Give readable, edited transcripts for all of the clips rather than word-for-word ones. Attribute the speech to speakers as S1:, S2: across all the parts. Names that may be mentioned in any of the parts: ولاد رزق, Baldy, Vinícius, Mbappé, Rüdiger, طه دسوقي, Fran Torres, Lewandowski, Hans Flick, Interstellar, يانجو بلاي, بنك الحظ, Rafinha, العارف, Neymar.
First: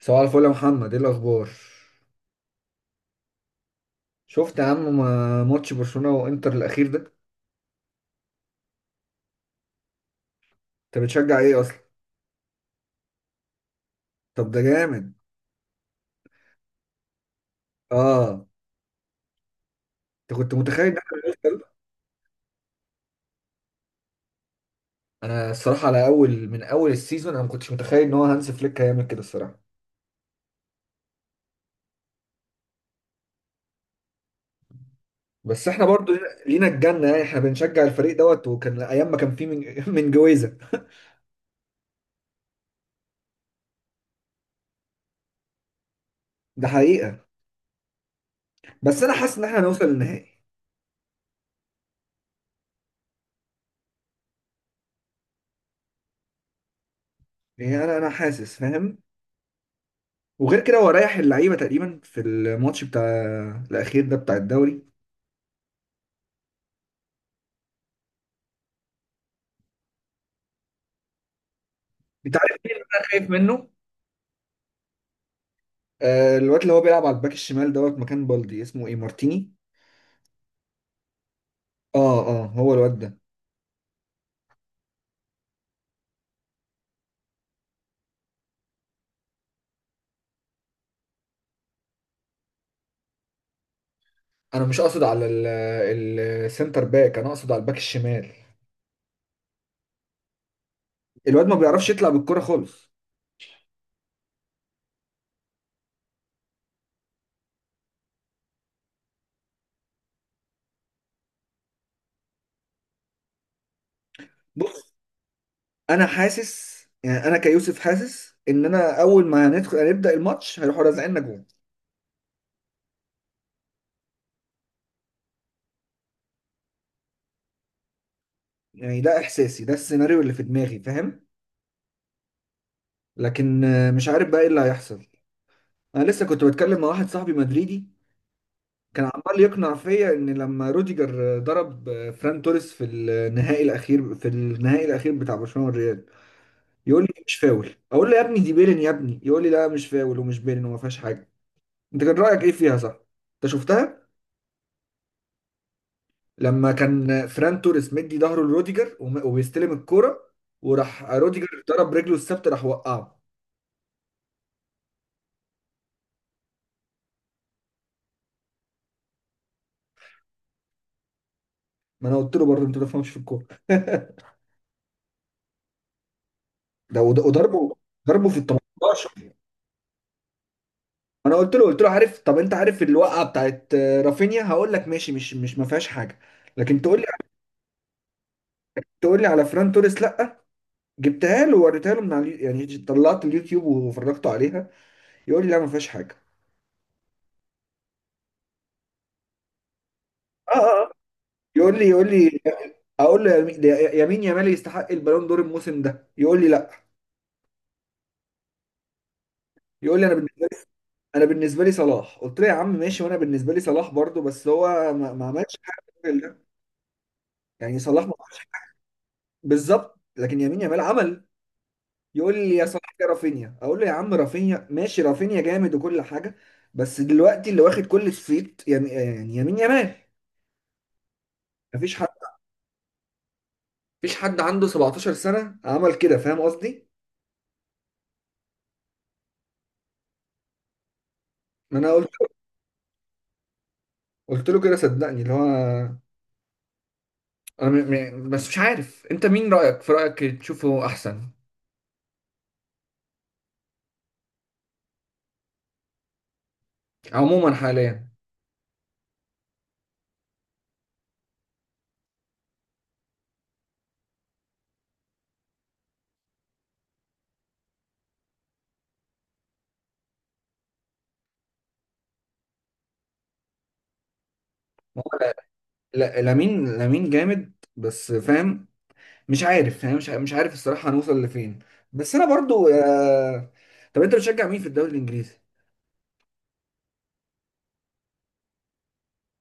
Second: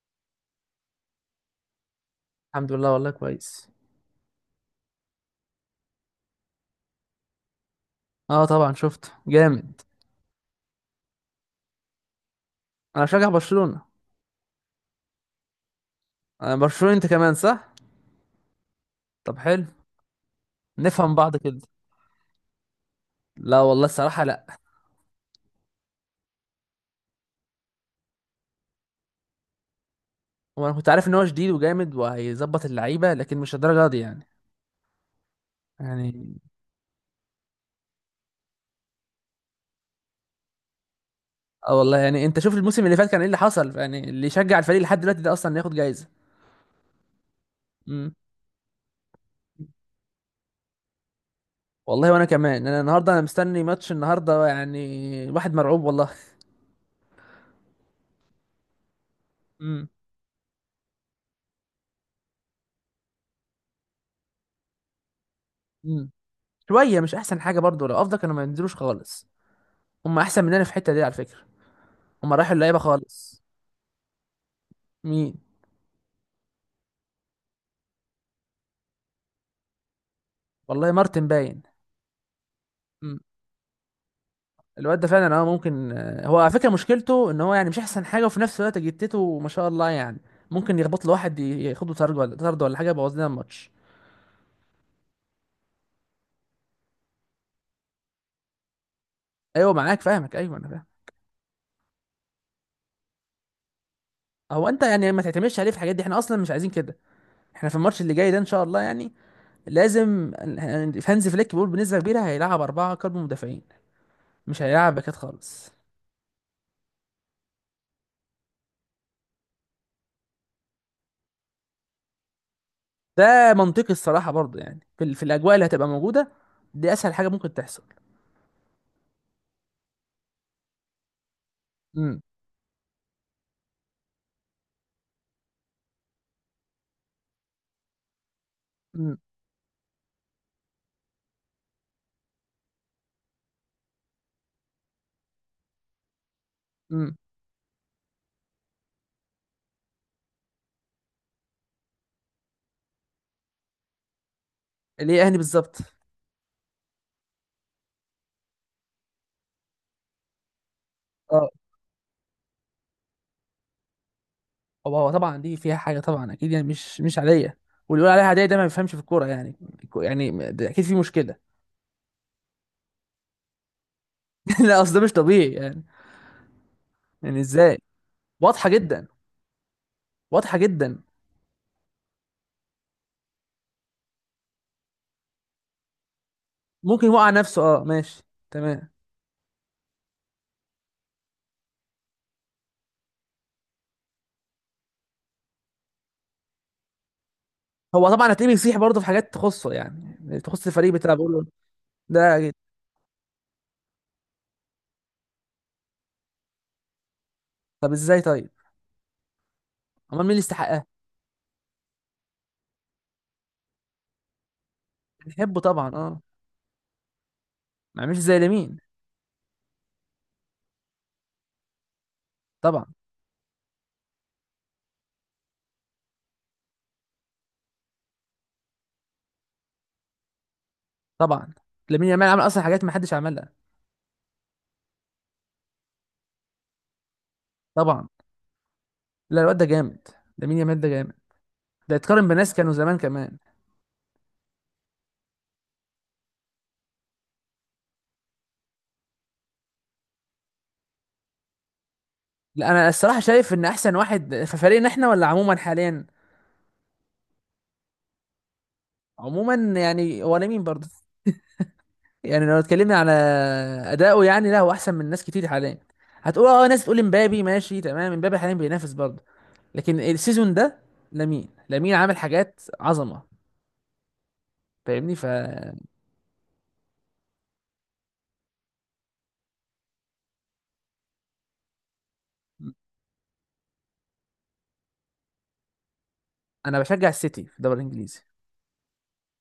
S1: صباح الفل يا محمد، ايه الاخبار؟
S2: الحمد لله والله كويس.
S1: شفت يا عم ماتش برشلونة وانتر الاخير ده؟
S2: اه طبعا شفت جامد.
S1: انت بتشجع ايه اصلا؟
S2: انا بشجع برشلونة.
S1: طب ده جامد.
S2: انا برشلونة، انت كمان صح؟
S1: اه.
S2: طب حلو.
S1: انت كنت متخيل ان
S2: نفهم
S1: احنا
S2: بعض كده.
S1: هنوصل؟
S2: لا والله الصراحة لا.
S1: انا الصراحه على اول، من اول السيزون، انا ما كنتش متخيل ان هو هانز فليك هيعمل كده الصراحه.
S2: وانا كنت عارف ان هو شديد وجامد وهيظبط اللعيبة لكن مش الدرجة دي يعني.
S1: بس احنا برضو
S2: يعني
S1: لينا الجنه، يعني احنا بنشجع الفريق دوت، وكان ايام ما كان فيه من من جويزه.
S2: اه والله، يعني انت شوف الموسم اللي فات كان ايه اللي حصل، يعني اللي يشجع الفريق لحد دلوقتي ده اصلا ياخد جايزة.
S1: ده حقيقه.
S2: امم.
S1: بس انا حاسس ان احنا هنوصل للنهائي.
S2: والله وانا كمان، انا النهارده مستني ماتش النهارده يعني. واحد مرعوب والله.
S1: يعني انا حاسس، فاهم.
S2: امم.
S1: وغير كده هو ريح اللعيبه تقريبا في الماتش بتاع الاخير ده بتاع الدوري.
S2: امم. شوية مش احسن حاجة برضو، لو افضل كانوا ما ينزلوش خالص. هم احسن مننا في الحتة دي على فكرة.
S1: انت
S2: هما
S1: عارف
S2: رايحوا
S1: مين
S2: اللعيبه
S1: اللي انا خايف
S2: خالص.
S1: منه؟
S2: مين؟
S1: آه الواد اللي هو بيلعب على الباك الشمال دوت، مكان بالدي، اسمه ايه؟ مارتيني.
S2: والله مارتن باين.
S1: اه اه، هو الواد ده.
S2: مم. الواد ده فعلا، اه، ممكن، هو على فكره مشكلته ان هو يعني مش احسن حاجه، وفي نفس الوقت جتته ما شاء الله يعني. ممكن يخبط له واحد، ياخده طرد، ولا طرد ولا حاجه يبوظ لنا الماتش.
S1: انا مش اقصد على السنتر باك، انا اقصد على الباك الشمال.
S2: ايوه معاك فاهمك، ايوه انا فاهم.
S1: الواد ما بيعرفش يطلع بالكرة خالص.
S2: هو انت يعني ما تعتمدش عليه في الحاجات دي، احنا اصلا مش عايزين كده. احنا في الماتش اللي جاي ده ان شاء الله يعني لازم، هانز فليك بيقول بنسبه كبيره هيلعب اربعه قلب مدافعين. مش
S1: بص،
S2: هيلعب باكات خالص.
S1: انا حاسس، يعني انا كيوسف حاسس ان انا اول ما هندخل هنبدأ الماتش هيروحوا رازعيننا جول.
S2: ده منطقي الصراحه برضه، يعني في الاجواء اللي هتبقى موجوده دي اسهل حاجه ممكن تحصل.
S1: يعني ده احساسي، ده السيناريو اللي في دماغي، فاهم.
S2: امم.
S1: لكن مش عارف بقى ايه اللي هيحصل. انا لسه كنت بتكلم مع واحد صاحبي مدريدي، كان
S2: امم.
S1: عمال يقنع فيا ان لما روديجر ضرب فران توريس في النهائي الاخير، في النهائي الاخير بتاع برشلونه والريال، يقول
S2: امم.
S1: لي مش فاول. اقول له يا ابني دي بيلين يا ابني. يقول لي لا، مش فاول ومش بيلين وما فيهاش حاجه. انت كان رايك ايه فيها؟ صح؟ انت شفتها؟
S2: اللي هي اهلي بالظبط.
S1: لما كان فران توريس مدي ظهره لروديجر وبيستلم الكوره، وراح
S2: اه،
S1: روديجر ضرب رجله الثابته، راح وقعه.
S2: هو طبعا دي فيها حاجه طبعا اكيد، يعني مش عاديه. واللي يقول عليها عاديه ده ما بيفهمش في الكوره يعني. يعني، ده اكيد في مشكله.
S1: ما انا قلت له برضه انت ما تفهمش في الكوره.
S2: لا، اصل ده مش طبيعي يعني.
S1: ده
S2: يعني
S1: وضربه،
S2: ازاي؟
S1: ضربه في ال
S2: واضحه جدا.
S1: 18.
S2: واضحه جدا.
S1: انا قلت له، قلت له عارف، طب انت عارف الوقعه بتاعت رافينيا؟ هقول لك ماشي، مش ما فيهاش حاجه، لكن تقول لي،
S2: ممكن يوقع نفسه، اه ماشي. تمام.
S1: تقول لي على فران توريس لا؟ جبتها له ووريتها له من على يعني طلعت اليوتيوب وفرجته عليها، يقول لي لا، ما فيهاش حاجه.
S2: هو طبعا هتلاقيه بيصيح برضه في حاجات تخصه، يعني
S1: اه اه،
S2: تخص الفريق بتاعه بيقول له.
S1: يقول لي، يقول
S2: ده
S1: لي،
S2: جد.
S1: اقول له ده يمين يامال يستحق البالون دور الموسم ده، يقول لي لا.
S2: طب ازاي طيب؟
S1: يقول لي انا
S2: امال مين اللي
S1: بالنسبه لي،
S2: يستحقها؟
S1: انا بالنسبه لي صلاح. قلت له يا عم ماشي، وانا بالنسبه لي صلاح برضو، بس هو ما عملش
S2: بنحبه
S1: حاجه
S2: طبعا
S1: في
S2: اه.
S1: يعني
S2: ما
S1: صلاح ما،
S2: عملش زي لامين.
S1: بالظبط، لكن يمين يامال عمل. يقول لي يا
S2: طبعا.
S1: صاحبي رافينيا، اقول له يا عم رافينيا ماشي، رافينيا جامد وكل حاجه، بس دلوقتي اللي واخد كل الصيت يعني، يعني يمين يمال.
S2: طبعا
S1: مفيش حد،
S2: لامين يامال عمل اصلا حاجات ما حدش عملها.
S1: مفيش حد عنده 17 سنه عمل كده، فاهم قصدي؟
S2: طبعا. لا، الواد ده جامد. ده مين يامال ده جامد.
S1: ما انا
S2: ده
S1: قلت
S2: يتقارن
S1: له،
S2: بناس كانوا زمان كمان.
S1: قلت له كده صدقني اللي هو، انا م... بس مش عارف انت مين رايك؟ في رايك تشوفه احسن؟
S2: لا انا الصراحه شايف ان احسن واحد في فريقنا احنا ولا عموما حاليا.
S1: عموما حاليا.
S2: عموما يعني هو لامين برضه. يعني لو اتكلمنا على اداؤه، يعني لا هو احسن من ناس كتير حاليا. هتقول اه، ناس تقول امبابي ماشي تمام، امبابي حاليا بينافس برضه، لكن السيزون ده لامين، لامين عامل حاجات عظمه.
S1: هو
S2: فاهمني، ف...
S1: لا، لامين جامد، بس فاهم. مش عارف، فاهم، مش عارف الصراحه هنوصل لفين. بس انا برضو طب انت بتشجع مين في الدوري الانجليزي؟
S2: انا بشجع السيتي في الدوري الانجليزي.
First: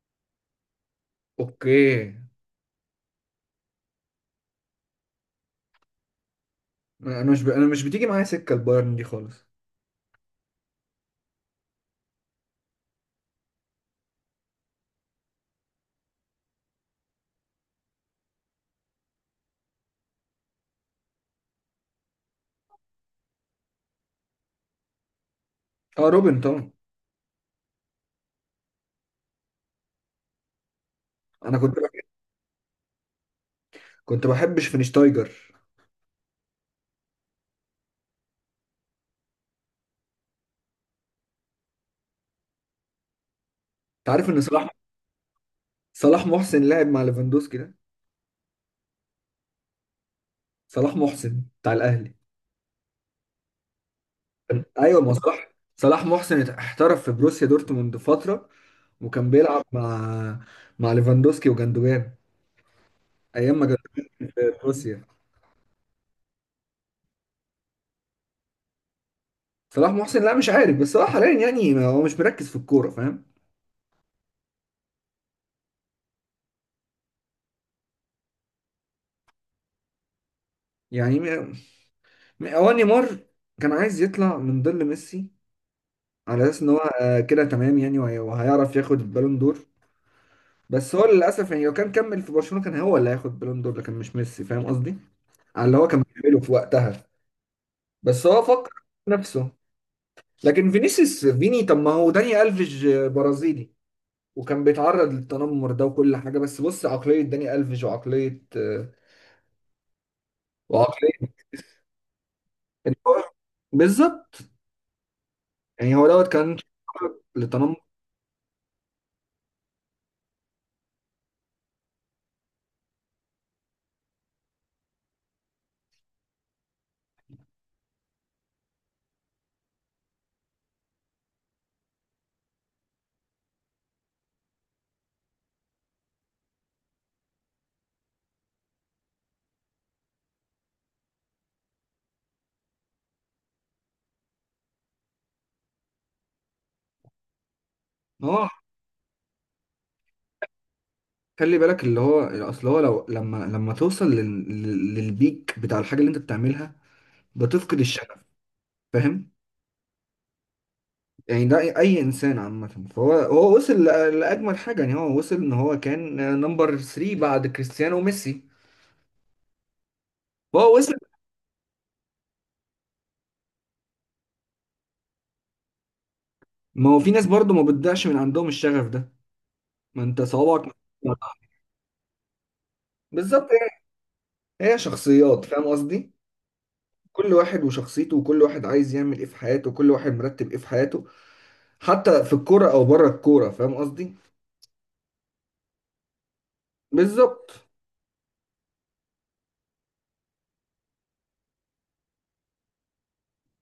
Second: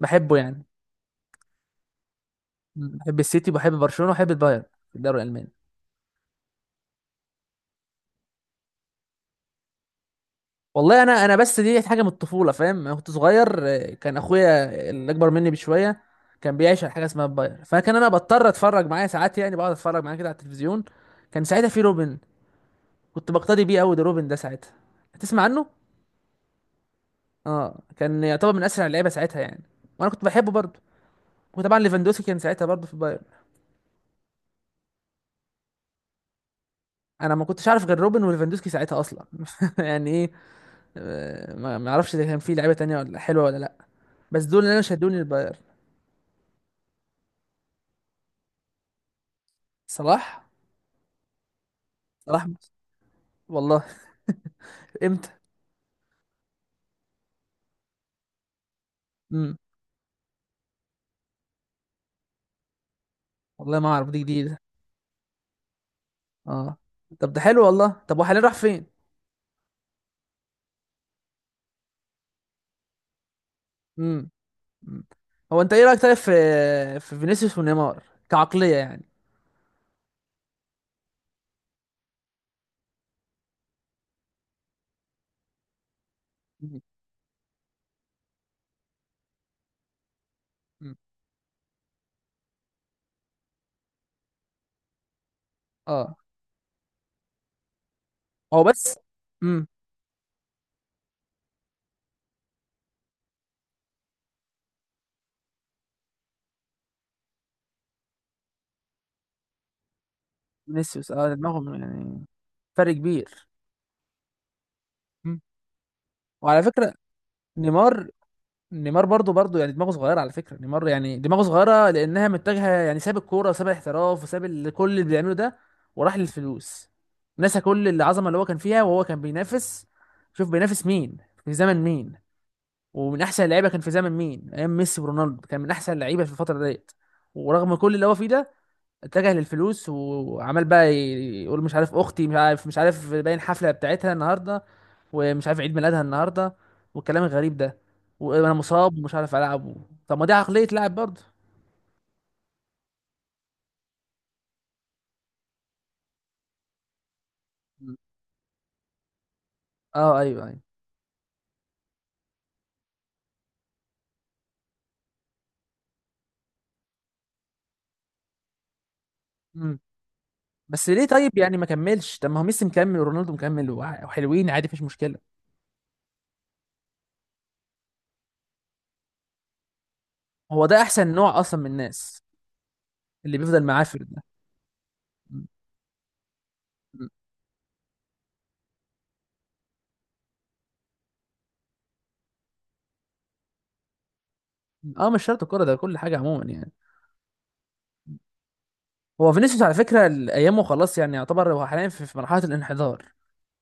S2: بحبه يعني.
S1: اوكي.
S2: بحب السيتي، بحب برشلونه وبحب البايرن في الدوري الالماني.
S1: انا مش بتيجي معايا سكه البايرن دي خالص.
S2: والله انا بس دي حاجه من الطفوله، فاهم انا كنت صغير، كان اخويا اللي اكبر مني بشويه كان بيعيش على حاجه اسمها الباير، فكان انا بضطر اتفرج معاه ساعات، يعني بقعد اتفرج معاه كده على التلفزيون. كان ساعتها في روبن، كنت بقتدي بيه قوي، ده روبن ده ساعتها هتسمع عنه.
S1: اه روبن طبعا.
S2: اه، كان يعتبر من اسرع اللعيبه ساعتها يعني، وانا كنت بحبه برضه.
S1: انا كنت
S2: وطبعا
S1: بح...
S2: ليفاندوسكي كان ساعتها برضه في الباير.
S1: كنت بحب شفينشتايجر.
S2: انا ما كنتش عارف غير روبن وليفاندوسكي ساعتها اصلا. يعني ايه؟ ما اعرفش اذا كان في لعيبه تانية ولا حلوه ولا لا.
S1: انت عارف ان
S2: بس دول
S1: صلاح،
S2: اللي انا شدوني الباير.
S1: صلاح محسن لعب مع ليفاندوسكي ده؟
S2: صلاح؟
S1: صلاح محسن بتاع الاهلي.
S2: صلاح؟ والله.
S1: ايوه، ما
S2: امتى؟
S1: صلاح، صلاح محسن احترف في بروسيا دورتموند فتره، وكان
S2: امم.
S1: بيلعب مع، مع ليفاندوسكي وجندوجان، ايام ما كان
S2: والله ما اعرف، دي
S1: في
S2: جديده.
S1: بروسيا.
S2: اه، طب ده حلو والله. طب وحاليا راح فين؟
S1: صلاح محسن، لا مش عارف، بس هو حاليا يعني هو مش مركز في الكوره، فاهم.
S2: امم. أمم. هو انت ايه رايك طيب في في فينيسيوس ونيمار، كعقليه يعني؟
S1: يعني هو نيمار كان عايز يطلع من ظل ميسي على اساس ان هو
S2: أمم.
S1: كده تمام يعني، وهيعرف ياخد البالون دور، بس
S2: أمم.
S1: هو للاسف يعني لو كان كمل في برشلونة كان هو اللي هياخد البالون دور، لكن مش ميسي، فاهم قصدي، على اللي هو كان
S2: اه
S1: بيعمله في وقتها. بس هو
S2: هو
S1: فكر
S2: بس.
S1: في نفسه.
S2: امم.
S1: لكن فينيسيوس، فيني، طب ما هو داني الفيج برازيلي وكان بيتعرض للتنمر ده وكل حاجة، بس بص عقلية داني الفيج وعقلية
S2: فينيسيوس،
S1: وعقلية
S2: اه دماغهم يعني فرق
S1: إن هو-
S2: كبير.
S1: بالظبط،
S2: أمم.
S1: يعني هو دوت كان
S2: وعلى فكره
S1: للتنمر.
S2: نيمار، نيمار برضو برضو يعني دماغه صغيره، على فكره نيمار يعني دماغه صغيره لانها متجهه، يعني ساب الكوره وساب الاحتراف وساب كل اللي بيعمله ده، وراح للفلوس. نسى كل العظمه اللي هو كان فيها، وهو كان بينافس، شوف بينافس مين، في زمن مين، ومن احسن اللعيبه كان في زمن مين، ايام ميسي ورونالدو كان من احسن اللعيبه في الفتره ديت. ورغم كل اللي هو فيه ده اتجه للفلوس، وعمال بقى يقول مش عارف اختي، مش عارف باين حفله بتاعتها النهارده، ومش عارف عيد ميلادها النهارده، والكلام الغريب ده،
S1: اه،
S2: وانا مصاب ومش عارف العب، طب ما دي عقليه لاعب برضه.
S1: خلي بالك اللي هو، اصل هو لو، لما توصل للبيك بتاع الحاجه اللي انت بتعملها، بتفقد
S2: مم.
S1: الشغف، فاهم.
S2: اه ايوه ايوه.
S1: يعني ده اي، أي انسان عامه، فهو وصل لاجمل حاجه، يعني هو وصل ان هو كان نمبر 3 بعد كريستيانو وميسي.
S2: مم.
S1: فهو
S2: بس
S1: وصل.
S2: ليه طيب، يعني ما كملش؟ طب ما هو ميسي مكمل ورونالدو مكمل، وحلوين عادي، مفيش مشكله.
S1: ما هو في ناس برضو ما بتضيعش من عندهم الشغف ده. ما انت
S2: هو
S1: صوابعك.
S2: ده احسن نوع اصلا من الناس، اللي
S1: بالظبط،
S2: بيفضل
S1: يعني
S2: معاه في ده.
S1: هي شخصيات،
S2: مم.
S1: فاهم قصدي.
S2: مم.
S1: كل واحد وشخصيته، وكل واحد عايز يعمل ايه في حياته، وكل واحد مرتب ايه في حياته، حتى في الكوره او بره الكوره، فاهم قصدي.
S2: اه مش شرط الكوره، ده كل حاجه عموما يعني.
S1: بالظبط.
S2: هو فينيسيوس على فكره ايامه خلاص، يعني يعتبر هو حاليا في مرحله الانحدار،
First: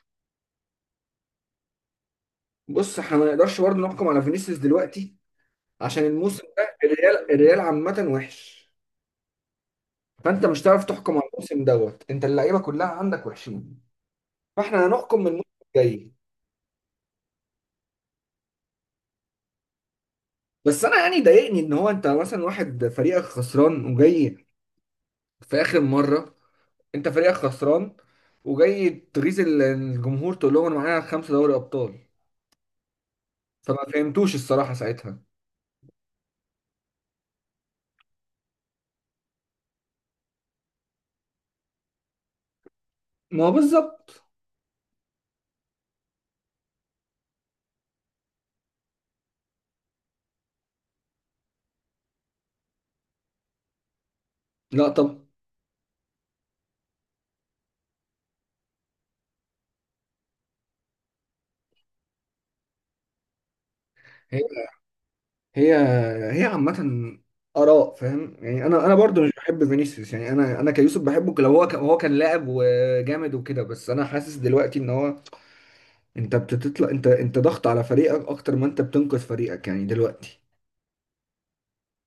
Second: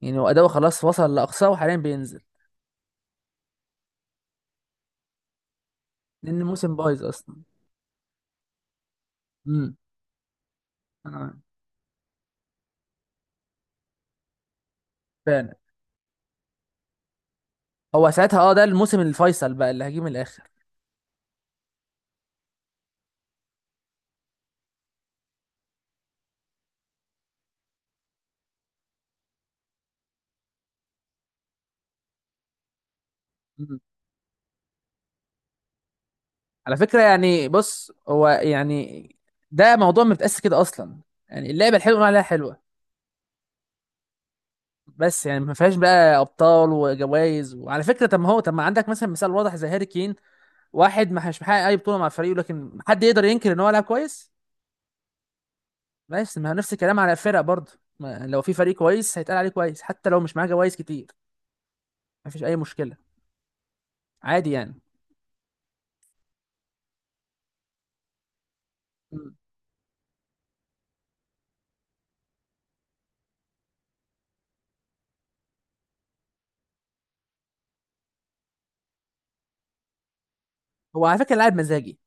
S2: يعني هو اداؤه خلاص وصل لاقصاه وحاليا بينزل،
S1: بص، احنا ما نقدرش برضه نحكم على فينيسيوس دلوقتي عشان
S2: لان
S1: الموسم ده
S2: الموسم بايظ
S1: الريال،
S2: اصلا.
S1: الريال عامة وحش،
S2: امم.
S1: فانت مش هتعرف تحكم على
S2: آه.
S1: الموسم دوت، انت اللعيبة كلها عندك وحشين، فاحنا هنحكم من الموسم
S2: فعلا.
S1: الجاي.
S2: هو ساعتها، اه ده الموسم الفيصل بقى اللي هجيه من الاخر.
S1: بس انا يعني ضايقني ان هو، انت مثلا واحد فريقك خسران وجاي في اخر مرة، انت فريقك خسران وجاي تغيظ الجمهور تقول لهم انا معايا خمسة دوري ابطال؟
S2: مم.
S1: فما فهمتوش الصراحة ساعتها.
S2: على فكره يعني بص هو يعني ده موضوع ما بيتقاس كده اصلا. يعني اللعبه الحلوه نقول عليها حلوه،
S1: ما هو بالظبط.
S2: بس يعني ما فيهاش بقى ابطال وجوائز. وعلى فكره، طب ما هو، طب ما عندك مثلا مثال واضح زي هاري كين، واحد ما مش محقق اي بطوله مع فريقه لكن حد يقدر ينكر ان هو لعب كويس.
S1: لا طب،
S2: بس ما هو نفس الكلام على الفرق برضه، لو في فريق كويس هيتقال عليه كويس حتى لو مش معاه جوائز كتير، مفيش اي مشكله، عادي يعني.
S1: هي، هي عامة آراء، فاهم يعني. أنا برضو مش
S2: مم.
S1: بحب فينيسيوس. يعني أنا كيوسف بحبه لو هو هو كان لاعب وجامد وكده، بس أنا حاسس دلوقتي إن هو، أنت بتطلع، أنت ضغط على فريقك أكتر ما أنت بتنقذ فريقك، يعني دلوقتي.
S2: هو على فكره لاعب مزاجي،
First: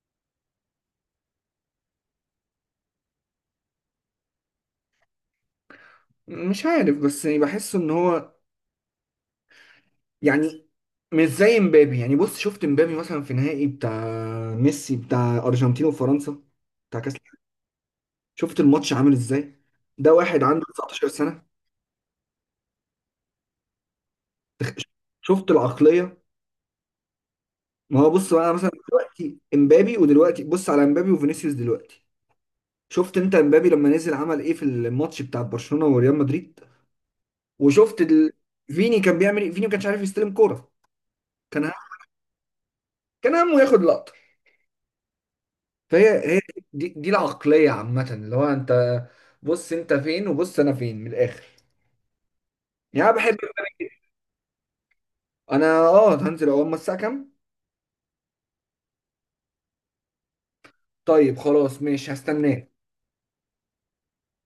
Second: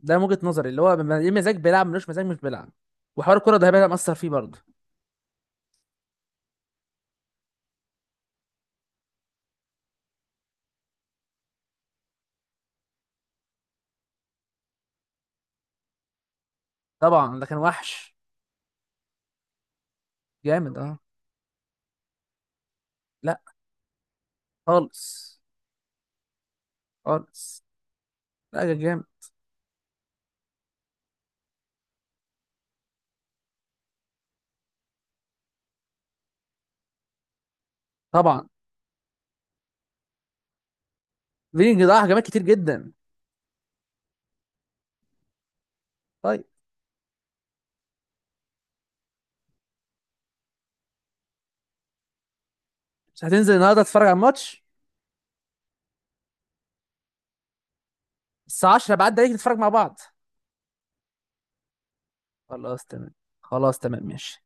S2: ده من وجهه نظري، اللي هو ليه مزاج بيلعب، ملوش مزاج مش بيلعب، وحوار الكره ده هيبقى مأثر فيه برضه.
S1: مش عارف، بس يعني بحس إن هو، يعني مش زي امبابي. يعني بص، شفت امبابي مثلا في نهائي بتاع ميسي بتاع أرجنتين وفرنسا، بتاع كأس،
S2: طبعا ده كان وحش.
S1: شفت الماتش عامل إزاي؟ ده واحد عنده
S2: جامد اه.
S1: 19 سنة.
S2: لا. خالص.
S1: شفت العقلية؟
S2: خالص.
S1: ما هو بص بقى، انا
S2: لا
S1: مثلا
S2: ده جامد.
S1: دلوقتي امبابي، ودلوقتي بص على امبابي وفينيسيوس دلوقتي، شفت انت امبابي لما نزل عمل ايه في الماتش بتاع برشلونة وريال مدريد؟ وشفت
S2: طبعا.
S1: فيني كان بيعمل ايه؟ فيني ما كانش عارف يستلم كورة، كان هم...
S2: فينج ضيع هجمات كتير جدا.
S1: كان همه ياخد لقطة. فهي هي،
S2: طيب،
S1: دي العقلية عامة، اللي هو انت بص انت فين، وبص انا فين من الاخر. يعني انا
S2: مش
S1: بحب،
S2: هتنزل النهارده تتفرج على الماتش؟
S1: انا اه هنزل. اول ما الساعة كام؟
S2: الساعه 10 بعد عليك نتفرج مع بعض.
S1: طيب خلاص ماشي، هستناك.
S2: خلاص تمام. خلاص تمام ماشي.